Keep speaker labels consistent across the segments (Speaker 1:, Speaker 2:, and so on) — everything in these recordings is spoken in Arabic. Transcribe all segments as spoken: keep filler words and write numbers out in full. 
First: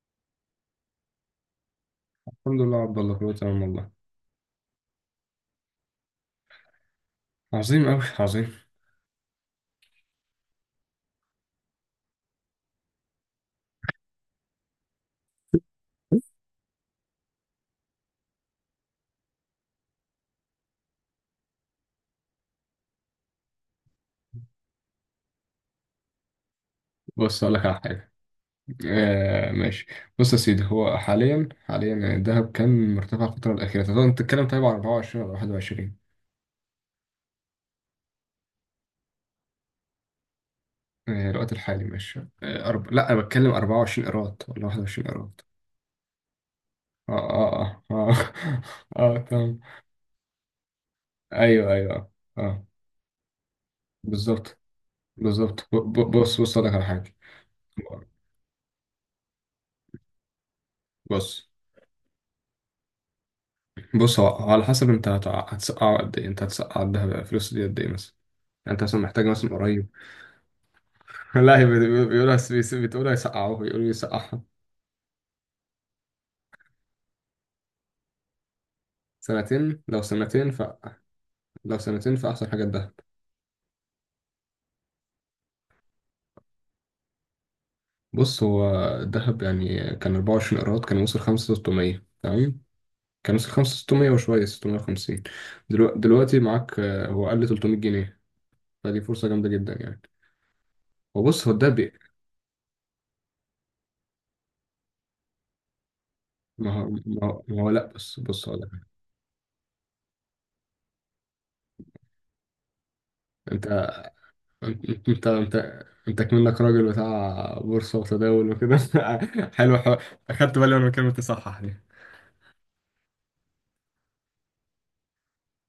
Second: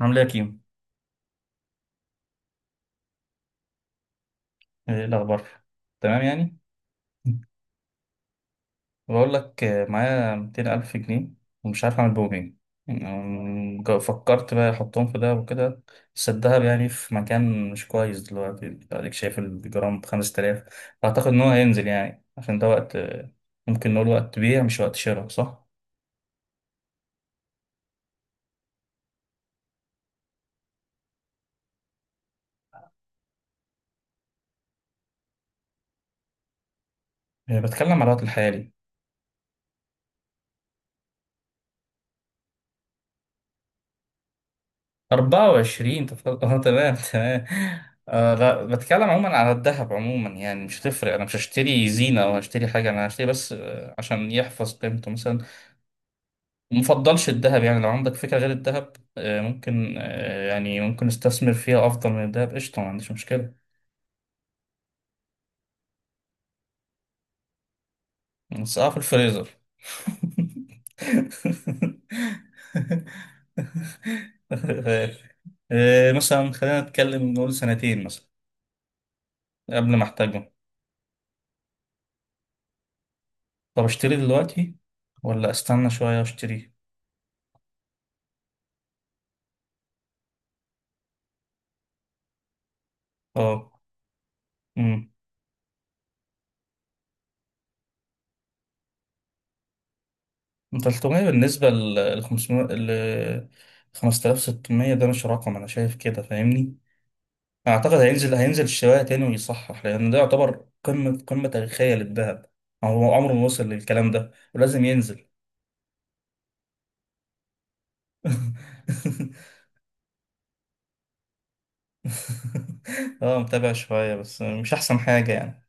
Speaker 1: عامل ايه يا كيمو؟
Speaker 2: الحمد لله يا عبد الله، كله تمام والله.
Speaker 1: ايه الأخبار؟ تمام يعني؟
Speaker 2: عظيم أوي عظيم.
Speaker 1: بقول لك آه، معايا ميتين ألف جنيه، ومش عارف أعمل بهم إيه. يعني، أم، جا- فكرت بقى أحطهم في دهب وكده. بس الدهب يعني في مكان مش كويس دلوقتي، أديك شايف الجرام بخمس تلاف. أعتقد إن هو هينزل، يعني عشان ده وقت، آه، ممكن نقول وقت بيع مش وقت شراء، صح؟
Speaker 2: بص أقول لك على حاجة. آه ماشي. بص يا سيدي، هو حاليا حاليا الذهب كان مرتفع الفترة الأخيرة. طب أنت بتتكلم طيب عن أربعة وعشرين ولا واحد وعشرين؟
Speaker 1: آه، بتكلم على الوقت الحالي.
Speaker 2: آه الوقت الحالي، ماشي آه. أرب... لا أنا بتكلم أربعة وعشرين إيراد ولا واحد وعشرين إيراد.
Speaker 1: أربعة وعشرين، تفضل. اه، تمام
Speaker 2: آه
Speaker 1: تمام.
Speaker 2: آه آه
Speaker 1: آه
Speaker 2: آه.
Speaker 1: لا، بتكلم
Speaker 2: آه
Speaker 1: عموما على
Speaker 2: تمام.
Speaker 1: الذهب عموما، يعني مش هتفرق. انا مش
Speaker 2: أيوه
Speaker 1: هشتري
Speaker 2: أيوه آه.
Speaker 1: زينة او
Speaker 2: آه،
Speaker 1: هشتري حاجة، انا هشتري بس آه، عشان
Speaker 2: بالظبط.
Speaker 1: يحفظ قيمته مثلا.
Speaker 2: بالظبط، ب- ب- بص بص أقول لك على حاجة.
Speaker 1: مفضلش الذهب يعني، لو عندك فكرة غير الذهب، آه ممكن، آه يعني ممكن
Speaker 2: بص
Speaker 1: استثمر فيها افضل من الذهب، قشطة، ما عنديش مشكلة.
Speaker 2: بص هو هو على حسب أنت هتع- هتسقع قد إيه، أنت هتسقع الذهب الفلوس دي قد إيه مثلا. يعني
Speaker 1: بس
Speaker 2: انت
Speaker 1: اه، في
Speaker 2: مثلا محتاج
Speaker 1: الفريزر.
Speaker 2: مثلا قريب. لا هي بت- بيقولها، بيس- بتقولها يسقعوه، بيقولوا يسقعها.
Speaker 1: آه، مثلا خلينا نتكلم نقول سنتين مثلا،
Speaker 2: سنتين،
Speaker 1: قبل
Speaker 2: لو
Speaker 1: ما
Speaker 2: سنتين
Speaker 1: احتاجهم.
Speaker 2: ف لو سنتين فأحسن حاجة الذهب.
Speaker 1: طب اشتري دلوقتي، ولا استنى شوية واشتري؟
Speaker 2: بص، هو الذهب يعني كان أربعة وعشرين قيراط، كان وصل خمسة آلاف وستمية تمام، كان وصل
Speaker 1: اه.
Speaker 2: خمسة آلاف وستمية وشوية،
Speaker 1: امم.
Speaker 2: ستمية وخمسين. دلوقتي, دلوقتي معاك، آه، هو قل ثلاثمائة جنيه، فدي فرصة جامدة جدا يعني.
Speaker 1: تلتمية
Speaker 2: وبص هو
Speaker 1: بالنسبة
Speaker 2: الدهب بي-
Speaker 1: لل خمسمية، ل خمسة آلاف وستمية، ده مش رقم انا شايف كده، فاهمني؟
Speaker 2: ما هو ما هو ما هو لا
Speaker 1: اعتقد
Speaker 2: بس
Speaker 1: هينزل
Speaker 2: بص هقول
Speaker 1: هينزل
Speaker 2: لك.
Speaker 1: الشوية تاني ويصحح، لان ده يعتبر قمة قمة تاريخية للذهب. هو عمره ما وصل
Speaker 2: انت
Speaker 1: للكلام ده، ولازم
Speaker 2: انت
Speaker 1: ينزل.
Speaker 2: انت انت كمنك راجل بتاع بورصة وتداول وكده. حلو حلو. اخدت بالي وانا بكلمة تصحح دي.
Speaker 1: اه، متابع شوية بس مش احسن حاجة يعني.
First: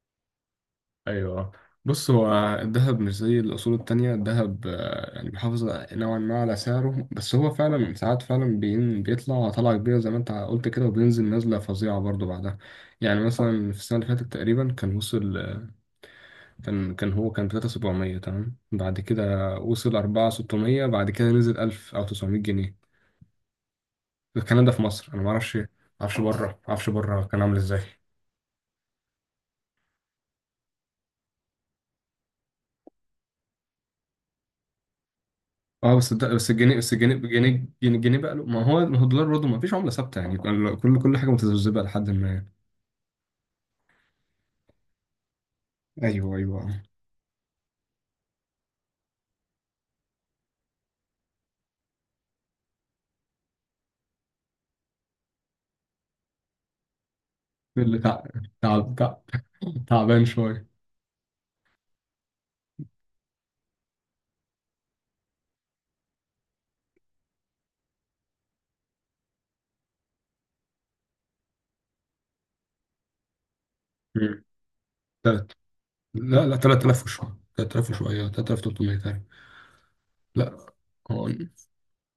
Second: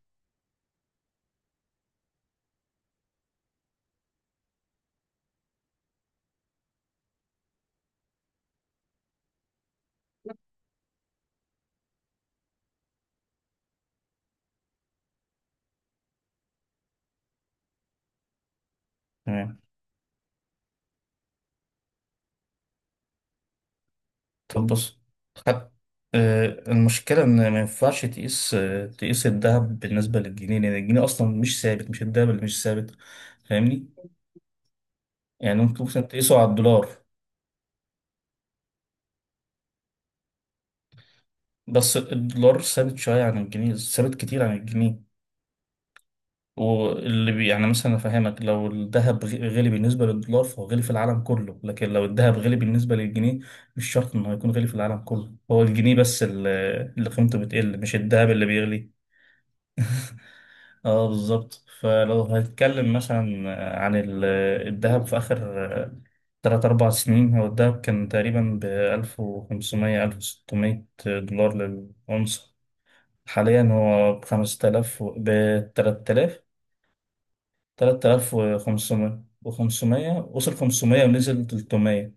Speaker 2: ايوه. بص هو الذهب مش زي الاصول التانية. الذهب آه، يعني بيحافظ نوعا ما على سعره. بس هو فعلا ساعات، فعلا بين- بيطلع طلعة كبيرة زي ما انت قلت كده، وبينزل نزلة فظيعة برضو بعدها. يعني مثلا في السنة اللي فاتت تقريبا كان وصل آه، كان كان هو كان ثلاثة آلاف وسبعمائة تمام. بعد كده
Speaker 1: تمام.
Speaker 2: وصل أربعة آلاف وستمية، بعد كده نزل ألف او تسعمائة جنيه. الكلام
Speaker 1: طب
Speaker 2: ده في
Speaker 1: بص،
Speaker 2: مصر، انا ما اعرفش ما
Speaker 1: خد.
Speaker 2: اعرفش بره،
Speaker 1: آه،
Speaker 2: ما اعرفش
Speaker 1: المشكلة
Speaker 2: بره كان
Speaker 1: إن
Speaker 2: عامل
Speaker 1: ما
Speaker 2: ازاي.
Speaker 1: ينفعش تقيس آه، تقيس الذهب بالنسبة للجنيه، لأن الجنيه أصلا مش ثابت، مش الذهب اللي مش ثابت. فاهمني؟ يعني ممكن
Speaker 2: اه
Speaker 1: مثلا
Speaker 2: بس الد-
Speaker 1: تقيسه على
Speaker 2: بس الجنيه
Speaker 1: الدولار.
Speaker 2: بس الجنيه الجنيه الجنيه بقى له. ما هو ما هو الدولار برضه ما فيش عمله ثابته، يعني كل كل كل حاجه متذبذبه
Speaker 1: بس
Speaker 2: لحد ما يعني.
Speaker 1: الدولار ثابت شوية عن الجنيه، ثابت كتير عن الجنيه.
Speaker 2: ايوه ايوه.
Speaker 1: واللي بي يعني مثلا أفهمك، لو الذهب غ- غلي بالنسبة للدولار، فهو غلي في العالم كله. لكن لو الذهب غلي بالنسبة للجنيه، مش شرط إنه هيكون غلي في العالم كله. هو الجنيه بس اللي اللي قيمته بتقل، مش
Speaker 2: اللي تع...
Speaker 1: الذهب اللي بيغلي.
Speaker 2: تعب، تع... تعبان شويه.
Speaker 1: اه، بالظبط. فلو هنتكلم مثلا عن ال- الذهب في آخر تلات أربع سنين، هو الذهب كان تقريبا بألف وخمسمية، ألف وستمية دولار للأونصة. حاليا هو
Speaker 2: مم.
Speaker 1: بخمسة آلاف،
Speaker 2: تلات.
Speaker 1: بتلات آلاف.
Speaker 2: لا لا، ثلاثة آلاف وشويه، تلات آلاف
Speaker 1: تلات
Speaker 2: وشويه،
Speaker 1: آلاف
Speaker 2: ثلاثة آلاف وثلاثمائة
Speaker 1: وخمسمية
Speaker 2: تقريبا.
Speaker 1: وخمسمية، وصل
Speaker 2: لا.
Speaker 1: خمسمية
Speaker 2: هو
Speaker 1: ونزل تلتمية.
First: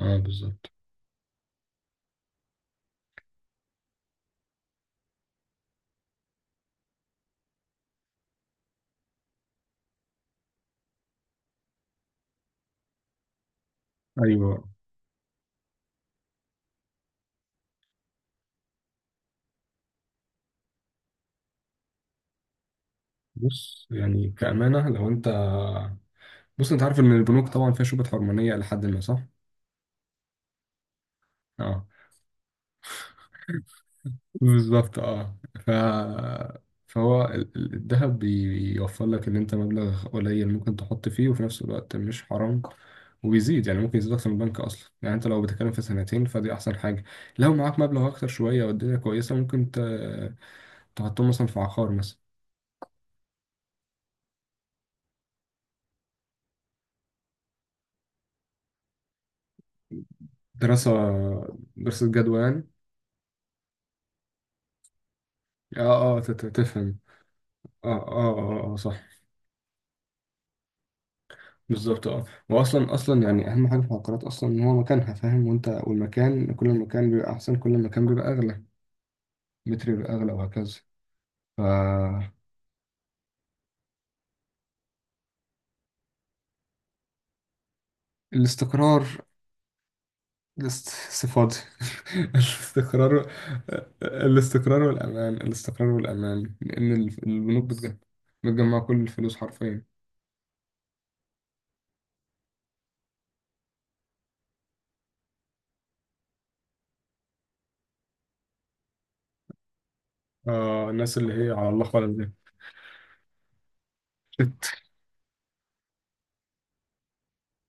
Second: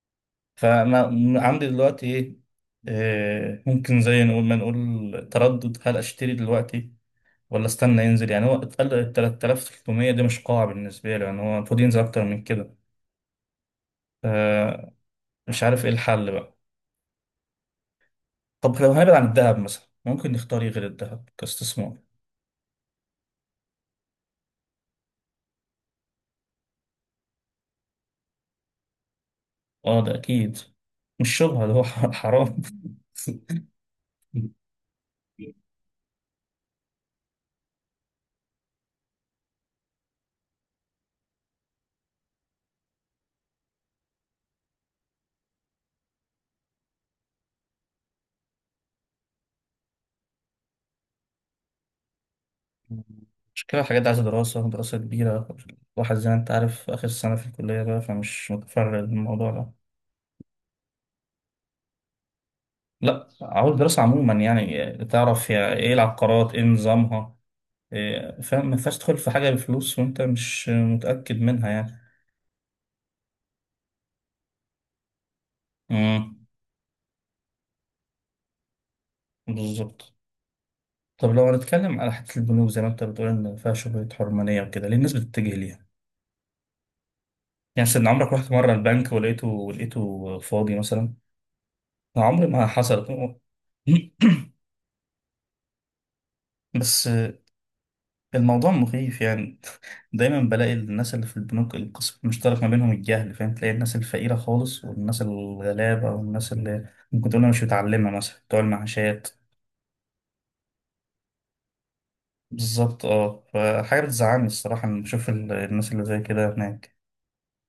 Speaker 2: اه، بالظبط.
Speaker 1: فأنا عندي دلوقتي إيه؟ آه، ممكن زي نقول ما نقول تردد، هل أشتري دلوقتي ولا استنى ينزل؟ يعني هو اتقل، ال تلات آلاف وتلتمية دي مش قاعة بالنسبة له، يعني هو المفروض ينزل أكتر من كده.
Speaker 2: ايوه.
Speaker 1: آه، مش عارف إيه الحل بقى. طب لو هنبعد عن الذهب مثلا، ممكن نختار إيه غير الذهب كاستثمار؟
Speaker 2: بص يعني كأمانة لو انت. بص انت عارف ان البنوك طبعا فيها شبهة حرمانية لحد ما، صح؟
Speaker 1: أه، ده أكيد. مش شبهة، ده هو
Speaker 2: اه
Speaker 1: ح- حرام.
Speaker 2: بالظبط، اه ف... فهو ال- ال- الذهب بي- بيوفر لك ان انت مبلغ قليل ممكن تحط فيه، وفي نفس الوقت مش حرام. وبيزيد يعني، ممكن يزيد اكتر من البنك اصلا. يعني انت لو بتتكلم في سنتين فدي احسن حاجه. لو معاك مبلغ اكتر شويه والدنيا كويسه، ممكن ت... تحطهم مثلا في عقار مثلا.
Speaker 1: مش كده، الحاجات دي عايزة دراسة دراسة كبيرة. الواحد زي ما أنت عارف آخر سنة في الكلية بقى، فمش متفرغ للموضوع ده.
Speaker 2: دراسه، دراسه جدوى يعني.
Speaker 1: لا، عاوز دراسة عموما، يعني تعرف يا
Speaker 2: اه
Speaker 1: إيه
Speaker 2: اه تت-
Speaker 1: العقارات، إيه
Speaker 2: تفهم.
Speaker 1: نظامها.
Speaker 2: اه اه
Speaker 1: إيه، فاهم، ما
Speaker 2: اه آه، صح.
Speaker 1: ينفعش تدخل في حاجة بفلوس وأنت مش متأكد منها يعني.
Speaker 2: بالظبط اه، واصلا اصلا يعني اهم حاجه في العقارات اصلا ان هو مكانها، فاهم، وانت
Speaker 1: امم.
Speaker 2: والمكان، كل المكان بيبقى احسن، كل المكان بيبقى اغلى. المتر
Speaker 1: بالظبط.
Speaker 2: أغلى وهكذا.
Speaker 1: طب لو هنتكلم على
Speaker 2: فالاستقرار.
Speaker 1: حتة البنوك، زي ما أنت بتقول إن فيها شبهة حرمانية وكده، ليه الناس بتتجه ليها؟ يعني مثلا، عمرك رحت مرة البنك ولقيته لقيته فاضي
Speaker 2: است-
Speaker 1: مثلا؟
Speaker 2: صفاتي.
Speaker 1: أنا عمري ما
Speaker 2: الاستقرار.
Speaker 1: حصلت.
Speaker 2: الاستقرار والأمان، الاستقرار والأمان، لأن
Speaker 1: بس
Speaker 2: ال- البنوك بتجمع.
Speaker 1: الموضوع
Speaker 2: بتجمع كل
Speaker 1: مخيف
Speaker 2: الفلوس
Speaker 1: يعني.
Speaker 2: حرفيا.
Speaker 1: دايما بلاقي الناس اللي في البنوك، القسم المشترك ما بينهم الجهل، فاهم، تلاقي الناس الفقيرة خالص والناس الغلابة والناس اللي ممكن تقول أنا مش متعلمة مثلا، بتوع المعاشات.
Speaker 2: آه الناس اللي هي على الله خالص دي.
Speaker 1: بالظبط، اه. فحاجة بتزعلني
Speaker 2: شت.
Speaker 1: الصراحة إن بشوف ال- الناس اللي زي كده هناك،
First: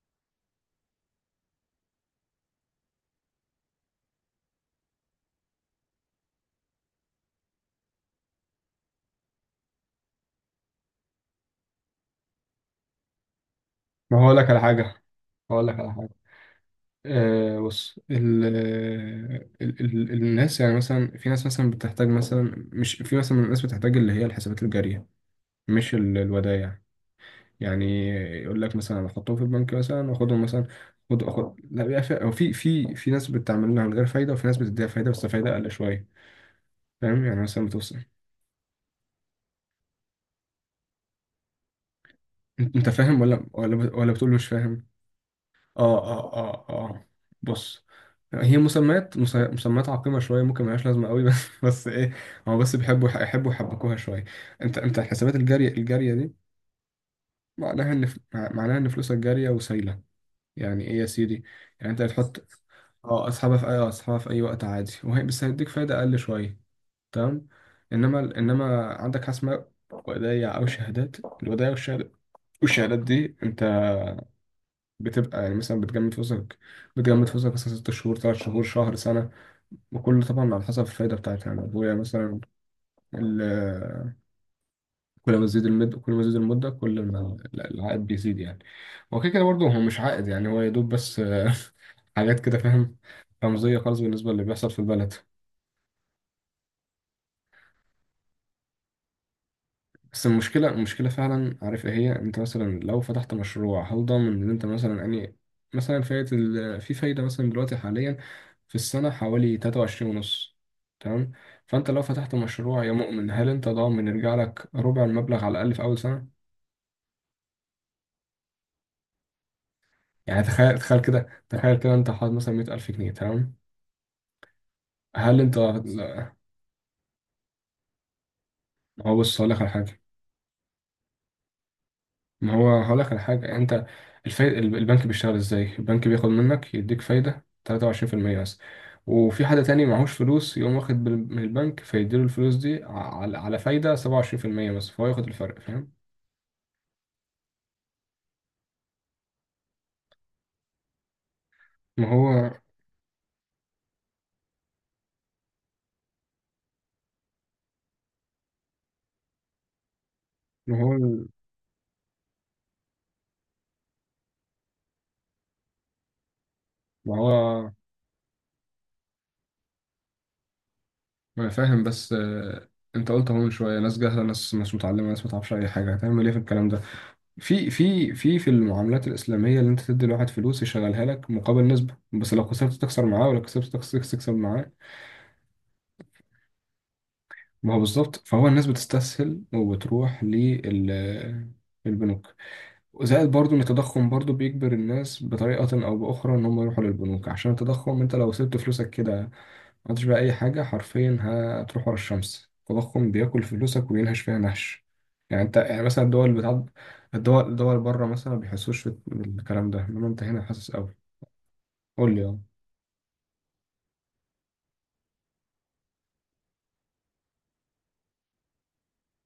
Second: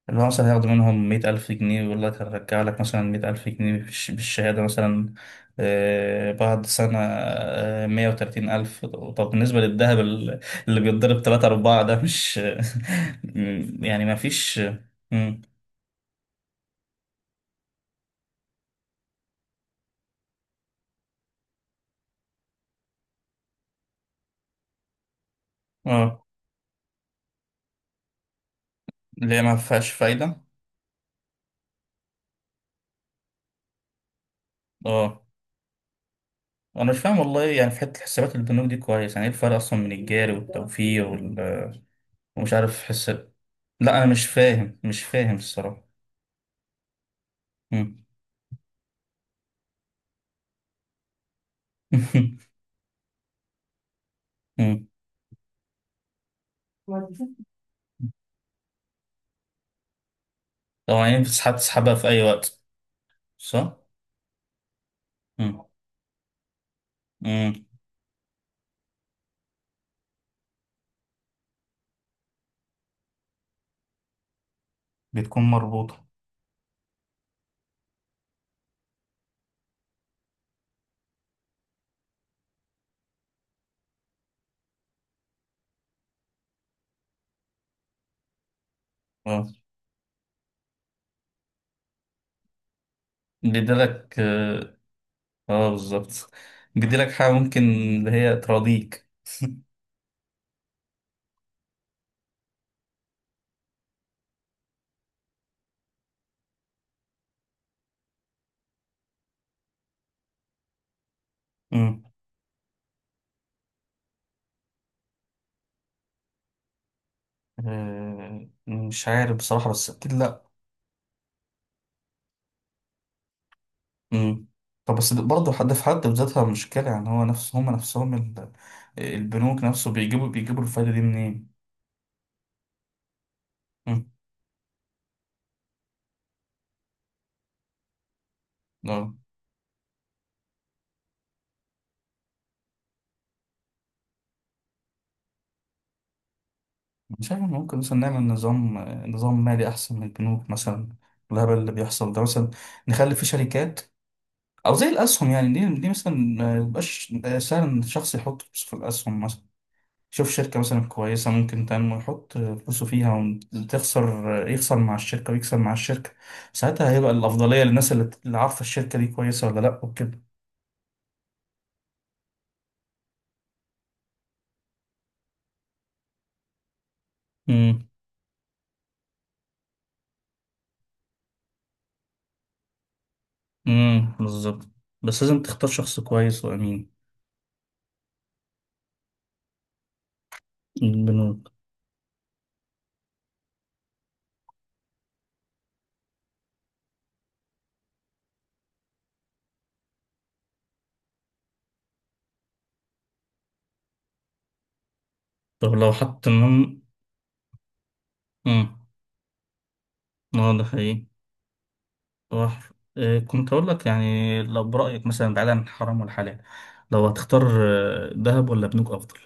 Speaker 1: اللي هو مثلا هياخدوا منهم مية ألف جنيه ويقول لك هرجع لك مثلا مية ألف جنيه بالش- بالشهادة مثلا. آه، بعد سنة آه، مية وتلاتين ألف. طب بالنسبة للذهب ال- اللي بيتضرب تلاتة أربعة، ده مش يعني ما
Speaker 2: ما هقول لك
Speaker 1: فيش.
Speaker 2: على حاجة.
Speaker 1: مم.
Speaker 2: هقول لك على حاجة. آه بص ال ال ال الناس، يعني مثلا في ناس مثلا بتحتاج مثلا، مش في مثلا من الناس بتحتاج اللي هي الحسابات الجارية، مش ال-
Speaker 1: اه،
Speaker 2: الودائع. يعني يقول لك مثلا أنا
Speaker 1: اللي
Speaker 2: احطهم
Speaker 1: هي
Speaker 2: في
Speaker 1: ما
Speaker 2: البنك
Speaker 1: فيهاش
Speaker 2: مثلا
Speaker 1: فايدة.
Speaker 2: واخدهم مثلا. خد اخد لا، بيبقى في، أو في في في ناس بتعملها من غير فايده، وفي ناس بتديها فايده،
Speaker 1: اه،
Speaker 2: بس فايده اقل شويه.
Speaker 1: أنا مش فاهم
Speaker 2: فاهم، يعني
Speaker 1: والله،
Speaker 2: مثلا
Speaker 1: يعني في
Speaker 2: بتوصل.
Speaker 1: حتة حسابات البنوك دي كويس، يعني إيه الفرق أصلا من الجاري والتوفير؟ ومش
Speaker 2: انت
Speaker 1: عارف
Speaker 2: أنت
Speaker 1: حس.
Speaker 2: فاهم ولا ولا بت-
Speaker 1: لا انا
Speaker 2: ولا
Speaker 1: مش
Speaker 2: بتقول مش
Speaker 1: فاهم،
Speaker 2: فاهم.
Speaker 1: مش فاهم الصراحه.
Speaker 2: اه اه اه اه. بص،
Speaker 1: مم.
Speaker 2: هي مسميات مس- مسميات عقيمة شوية ممكن ملهاش لازمة قوي، بس. بس ايه، هو بس بيحبوا يحبوا يحبكوها شوية. انت
Speaker 1: مم.
Speaker 2: انت الحسابات الجارية الجارية دي، معناها ان ف- معناها ان فلوسك جارية وسايلة. يعني ايه يا
Speaker 1: طبعا ينفع
Speaker 2: سيدي؟
Speaker 1: تسحب
Speaker 2: يعني
Speaker 1: تسحبها
Speaker 2: انت
Speaker 1: في اي
Speaker 2: هتحط.
Speaker 1: وقت.
Speaker 2: اه اسحبها في اي
Speaker 1: صح.
Speaker 2: اه اسحبها في اي وقت عادي، وهي بس
Speaker 1: مم.
Speaker 2: هيديك فايدة اقل شوية. تمام.
Speaker 1: مم.
Speaker 2: انما انما عندك حاجة اسمها ودايع او شهادات. الودايع والشهادات، والشهادات دي انت بتبقى
Speaker 1: بتكون
Speaker 2: يعني مثلا
Speaker 1: مربوطه.
Speaker 2: بتجمد فلوسك. بتجمد فلوسك مثلا ست شهور، تلات شهور، شهر، سنة. وكل طبعا على حسب الفايدة بتاعتها. يعني ابويا مثلا، كل ما تزيد المدة كل ما تزيد المدة، كل ما ال- العائد بيزيد يعني. هو كده كده
Speaker 1: اه.
Speaker 2: برضه، هو مش عائد يعني، هو يا دوب بس آه، حاجات كده فاهم، رمزية خالص
Speaker 1: بيديلك
Speaker 2: بالنسبة للي بيحصل
Speaker 1: اه.
Speaker 2: في البلد.
Speaker 1: آه، بالظبط. بيديلك حاجه ممكن، اللي هي تراضيك.
Speaker 2: بس المشكلة المشكلة فعلا، عارف ايه هي؟ انت مثلا لو فتحت مشروع، هل ضامن ان انت مثلا يعني، مثلا فايدة ال... في فايدة مثلا دلوقتي حاليا في السنة حوالي تلاتة وعشرين ونص، تمام. فانت لو
Speaker 1: مم.
Speaker 2: فتحت مشروع يا مؤمن، هل انت ضامن يرجع لك ربع المبلغ على الاقل في اول سنة؟
Speaker 1: آه، مش عارف بصراحه، بس اكيد
Speaker 2: يعني
Speaker 1: لا.
Speaker 2: تخيل، تخيل كده تخيل كده انت حاطط مثلا مية ألف جنيه، تمام.
Speaker 1: مم. طب بس
Speaker 2: هل
Speaker 1: برضه
Speaker 2: انت؟
Speaker 1: حد في حد
Speaker 2: ما
Speaker 1: بذاتها مشكله، يعني هو نفس، هم نفسهم ال-
Speaker 2: هو بص هقول لك
Speaker 1: البنوك
Speaker 2: على
Speaker 1: نفسه
Speaker 2: حاجه.
Speaker 1: بيجيبوا بيجيبوا الفايده دي منين؟
Speaker 2: ما هو هقول لك على حاجه، انت
Speaker 1: مم.
Speaker 2: الفايد... البنك بيشتغل ازاي. البنك بياخد منك، يديك فايده تلاتة وعشرين في المية بس.
Speaker 1: اه.
Speaker 2: وفي حد تاني معهوش فلوس يقوم واخد بال- من البنك، فيديله الفلوس دي على على فايده سبعة وعشرين في المية بس، فهو ياخد الفرق فاهم.
Speaker 1: مش عارف، ممكن مثلا نعمل نظام نظام مالي أحسن من البنوك مثلا، الهبل اللي
Speaker 2: ما
Speaker 1: بيحصل ده مثلا.
Speaker 2: هو
Speaker 1: نخلي فيه شركات، أو زي الأسهم يعني. دي دي مثلا، ما يبقاش سهل إن الشخص يحط فلوس في الأسهم مثلا. شوف شركة
Speaker 2: ما
Speaker 1: مثلا
Speaker 2: هو
Speaker 1: كويسة ممكن تنمو، يحط فلوسه فيها، وتخسر يخسر مع الشركة ويكسب مع الشركة. ساعتها هيبقى
Speaker 2: ما
Speaker 1: الأفضلية
Speaker 2: هو
Speaker 1: للناس اللي اللي عارفة الشركة دي كويسة ولا لأ وكده.
Speaker 2: ما انا فاهم، بس آه، انت قلت اهو من شويه، ناس جاهله، ناس مش متعلمه، ناس ما تعرفش اي حاجه، هتعمل ايه في الكلام ده. في
Speaker 1: امم.
Speaker 2: في في في المعاملات الإسلامية اللي أنت تدي لواحد فلوس يشغلها لك مقابل نسبة، بس لو خسرت تخسر معاه، ولو كسبت تخسر
Speaker 1: امم،
Speaker 2: تكسب
Speaker 1: بالظبط.
Speaker 2: معاه.
Speaker 1: بس لازم تختار شخص كويس وأمين.
Speaker 2: ما هو بالظبط، فهو الناس بتستسهل وبتروح
Speaker 1: البنوك.
Speaker 2: للبنوك. زائد برضو إن التضخم برضو بيجبر الناس بطريقة أو بأخرى إن هم يروحوا للبنوك، عشان التضخم أنت لو سبت فلوسك كده، عملتش بقى أي حاجة، حرفيا هتروح ورا الشمس. التضخم بياكل فلوسك وينهش فيها نهش. يعني أنت
Speaker 1: طب
Speaker 2: يعني
Speaker 1: لو
Speaker 2: مثلا
Speaker 1: حط
Speaker 2: الدول بتاع.
Speaker 1: إنهم.
Speaker 2: الدول الدول بره مثلا ما
Speaker 1: مم.
Speaker 2: بيحسوش بال- بالكلام ده، إنما أنت هنا
Speaker 1: اه، ده
Speaker 2: حاسس أوي.
Speaker 1: حقيقي.
Speaker 2: قول لي أه.
Speaker 1: هو ح- آه، كنت أقول لك، يعني لو برأيك مثلا، بعيدا عن الحرام والحلال، لو هتختار آه، دهب ولا بنوك أفضل؟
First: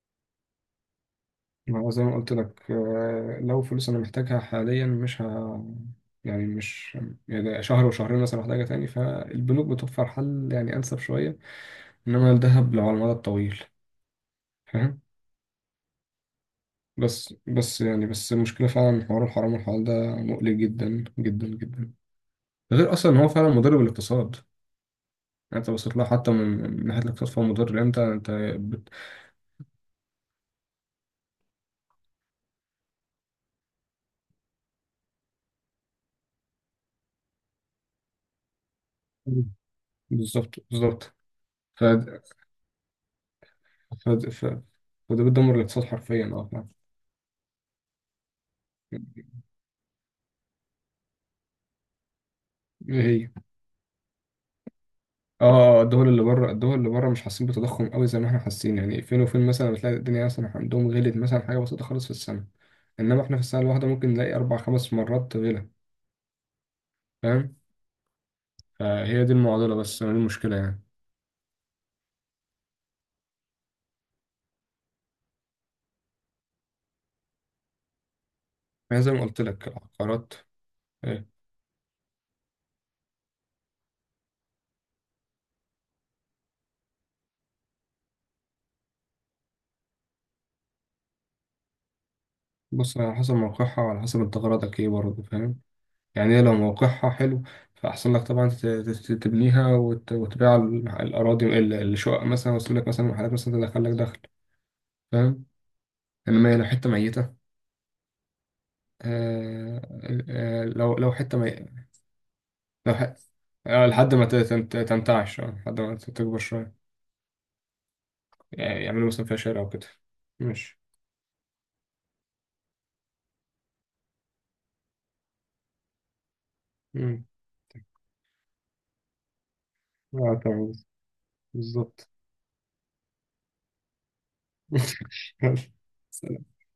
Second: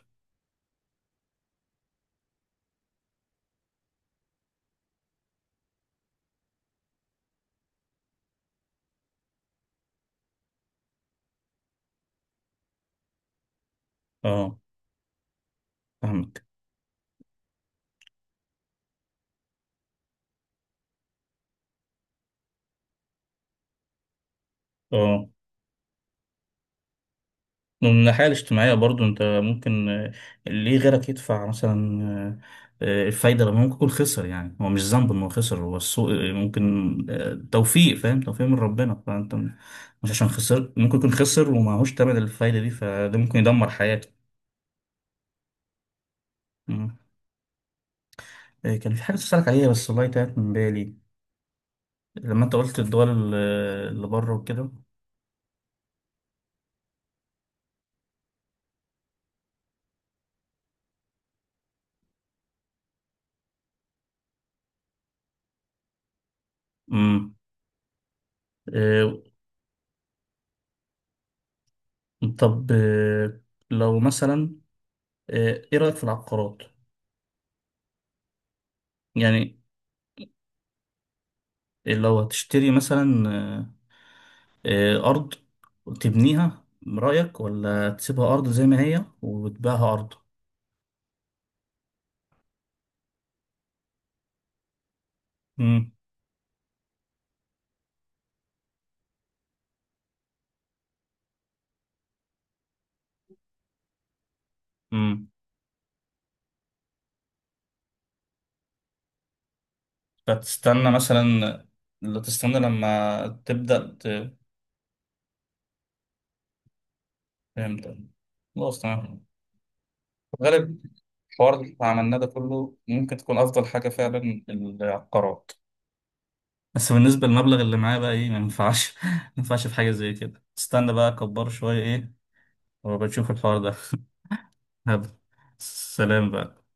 Speaker 2: ما هو زي ما قلت لك آه، لو فلوس أنا محتاجها حاليا، مش ه. يعني مش. يعني شهر وشهرين مثلا محتاجها تاني، فالبنوك بتوفر حل يعني أنسب شوية. إنما الذهب لو على المدى الطويل،
Speaker 1: اه،
Speaker 2: فاهم.
Speaker 1: فاهمك.
Speaker 2: بس بس يعني بس المشكلة فعلا، حوار الحرام والحلال ده مقلق جدا جدا جدا. غير اصلا ان هو فعلا مضر بالاقتصاد يعني.
Speaker 1: اه.
Speaker 2: انت بصيت لها حتى من من ناحيه الاقتصاد، فهو مضر لان
Speaker 1: ومن
Speaker 2: انت
Speaker 1: الناحية
Speaker 2: انت
Speaker 1: الاجتماعية
Speaker 2: بت...
Speaker 1: برضو أنت ممكن، آه، ليه غيرك يدفع مثلا آه، آه، الفايدة، لما ممكن يكون خسر؟ يعني هو مش ذنب إن هو خسر، هو السوق آه، ممكن آه، توفيق، فاهم، توفيق من ربنا. فأنت م- مش عشان
Speaker 2: بالظبط
Speaker 1: خسر، ممكن يكون
Speaker 2: بالظبط.
Speaker 1: خسر
Speaker 2: ف...
Speaker 1: ومعهوش تمن الفايدة دي، فده ممكن يدمر
Speaker 2: ف...
Speaker 1: حياته.
Speaker 2: ف... فده بيدمر الاقتصاد حرفيا، اه فعلا.
Speaker 1: مم. آه، كان في حاجة تسألك عليها بس والله تاهت من بالي، لما انت قلت
Speaker 2: ايه هي؟
Speaker 1: الدول اللي بره وكده.
Speaker 2: اه الدول اللي بره، الدول اللي بره مش حاسين بتضخم قوي زي ما احنا حاسين. يعني فين وفين مثلا بتلاقي الدنيا مثلا عندهم غلت مثلا حاجه بسيطه خالص في السنه، انما احنا في السنه الواحده ممكن نلاقي اربع خمس مرات غلا.
Speaker 1: امم.
Speaker 2: فاهم.
Speaker 1: إيه.
Speaker 2: فهي دي المعضله، بس دي المشكله يعني.
Speaker 1: طب إيه، لو مثلا إيه، إيه رأيك في العقارات؟
Speaker 2: يعني زي ما قلت
Speaker 1: يعني
Speaker 2: لك العقارات، آه،
Speaker 1: لو هتشتري مثلا، إيه، إيه، أرض تبنيها رأيك، ولا تسيبها أرض زي ما هي وتبيعها أرض؟
Speaker 2: بص على حسب موقعها، وعلى حسب انت غرضك ايه برضه، فاهم.
Speaker 1: امم.
Speaker 2: يعني هي لو موقعها حلو، فأحسن لك طبعا تت- تت- تبنيها، وت- وتبيع ال- الأراضي، ال- الشقق مثلا، وتسيب لك مثلا محلات مثلا تدخل لك دخل،
Speaker 1: امم.
Speaker 2: فاهم. إنما هي لو حتة ميتة. آه. آه
Speaker 1: فتستنى
Speaker 2: لو لو
Speaker 1: مثلا.
Speaker 2: حتة ميتة.
Speaker 1: لا، تستنى
Speaker 2: لو ح-
Speaker 1: لما
Speaker 2: آه
Speaker 1: تبدأ
Speaker 2: لحد ما
Speaker 1: ت-
Speaker 2: ت- تنت- تنتعش، آه، لحد ما ت- تكبر شوية،
Speaker 1: فهمت. خلاص،
Speaker 2: يعني يعملوا
Speaker 1: تمام.
Speaker 2: مثلا فيها شارع وكده.
Speaker 1: في الغالب،
Speaker 2: ماشي.
Speaker 1: الحوار اللي عملناه ده كله، ممكن تكون أفضل حاجة فعلا العقارات. بس
Speaker 2: مم.
Speaker 1: بالنسبة للمبلغ اللي معايا بقى ايه، ما ينفعش ما ينفعش في حاجة زي
Speaker 2: اه
Speaker 1: كده.
Speaker 2: تمام.
Speaker 1: استنى بقى اكبر شوية
Speaker 2: بالظبط.
Speaker 1: ايه، وبشوف الحوار ده. هبقى. سلام بقى.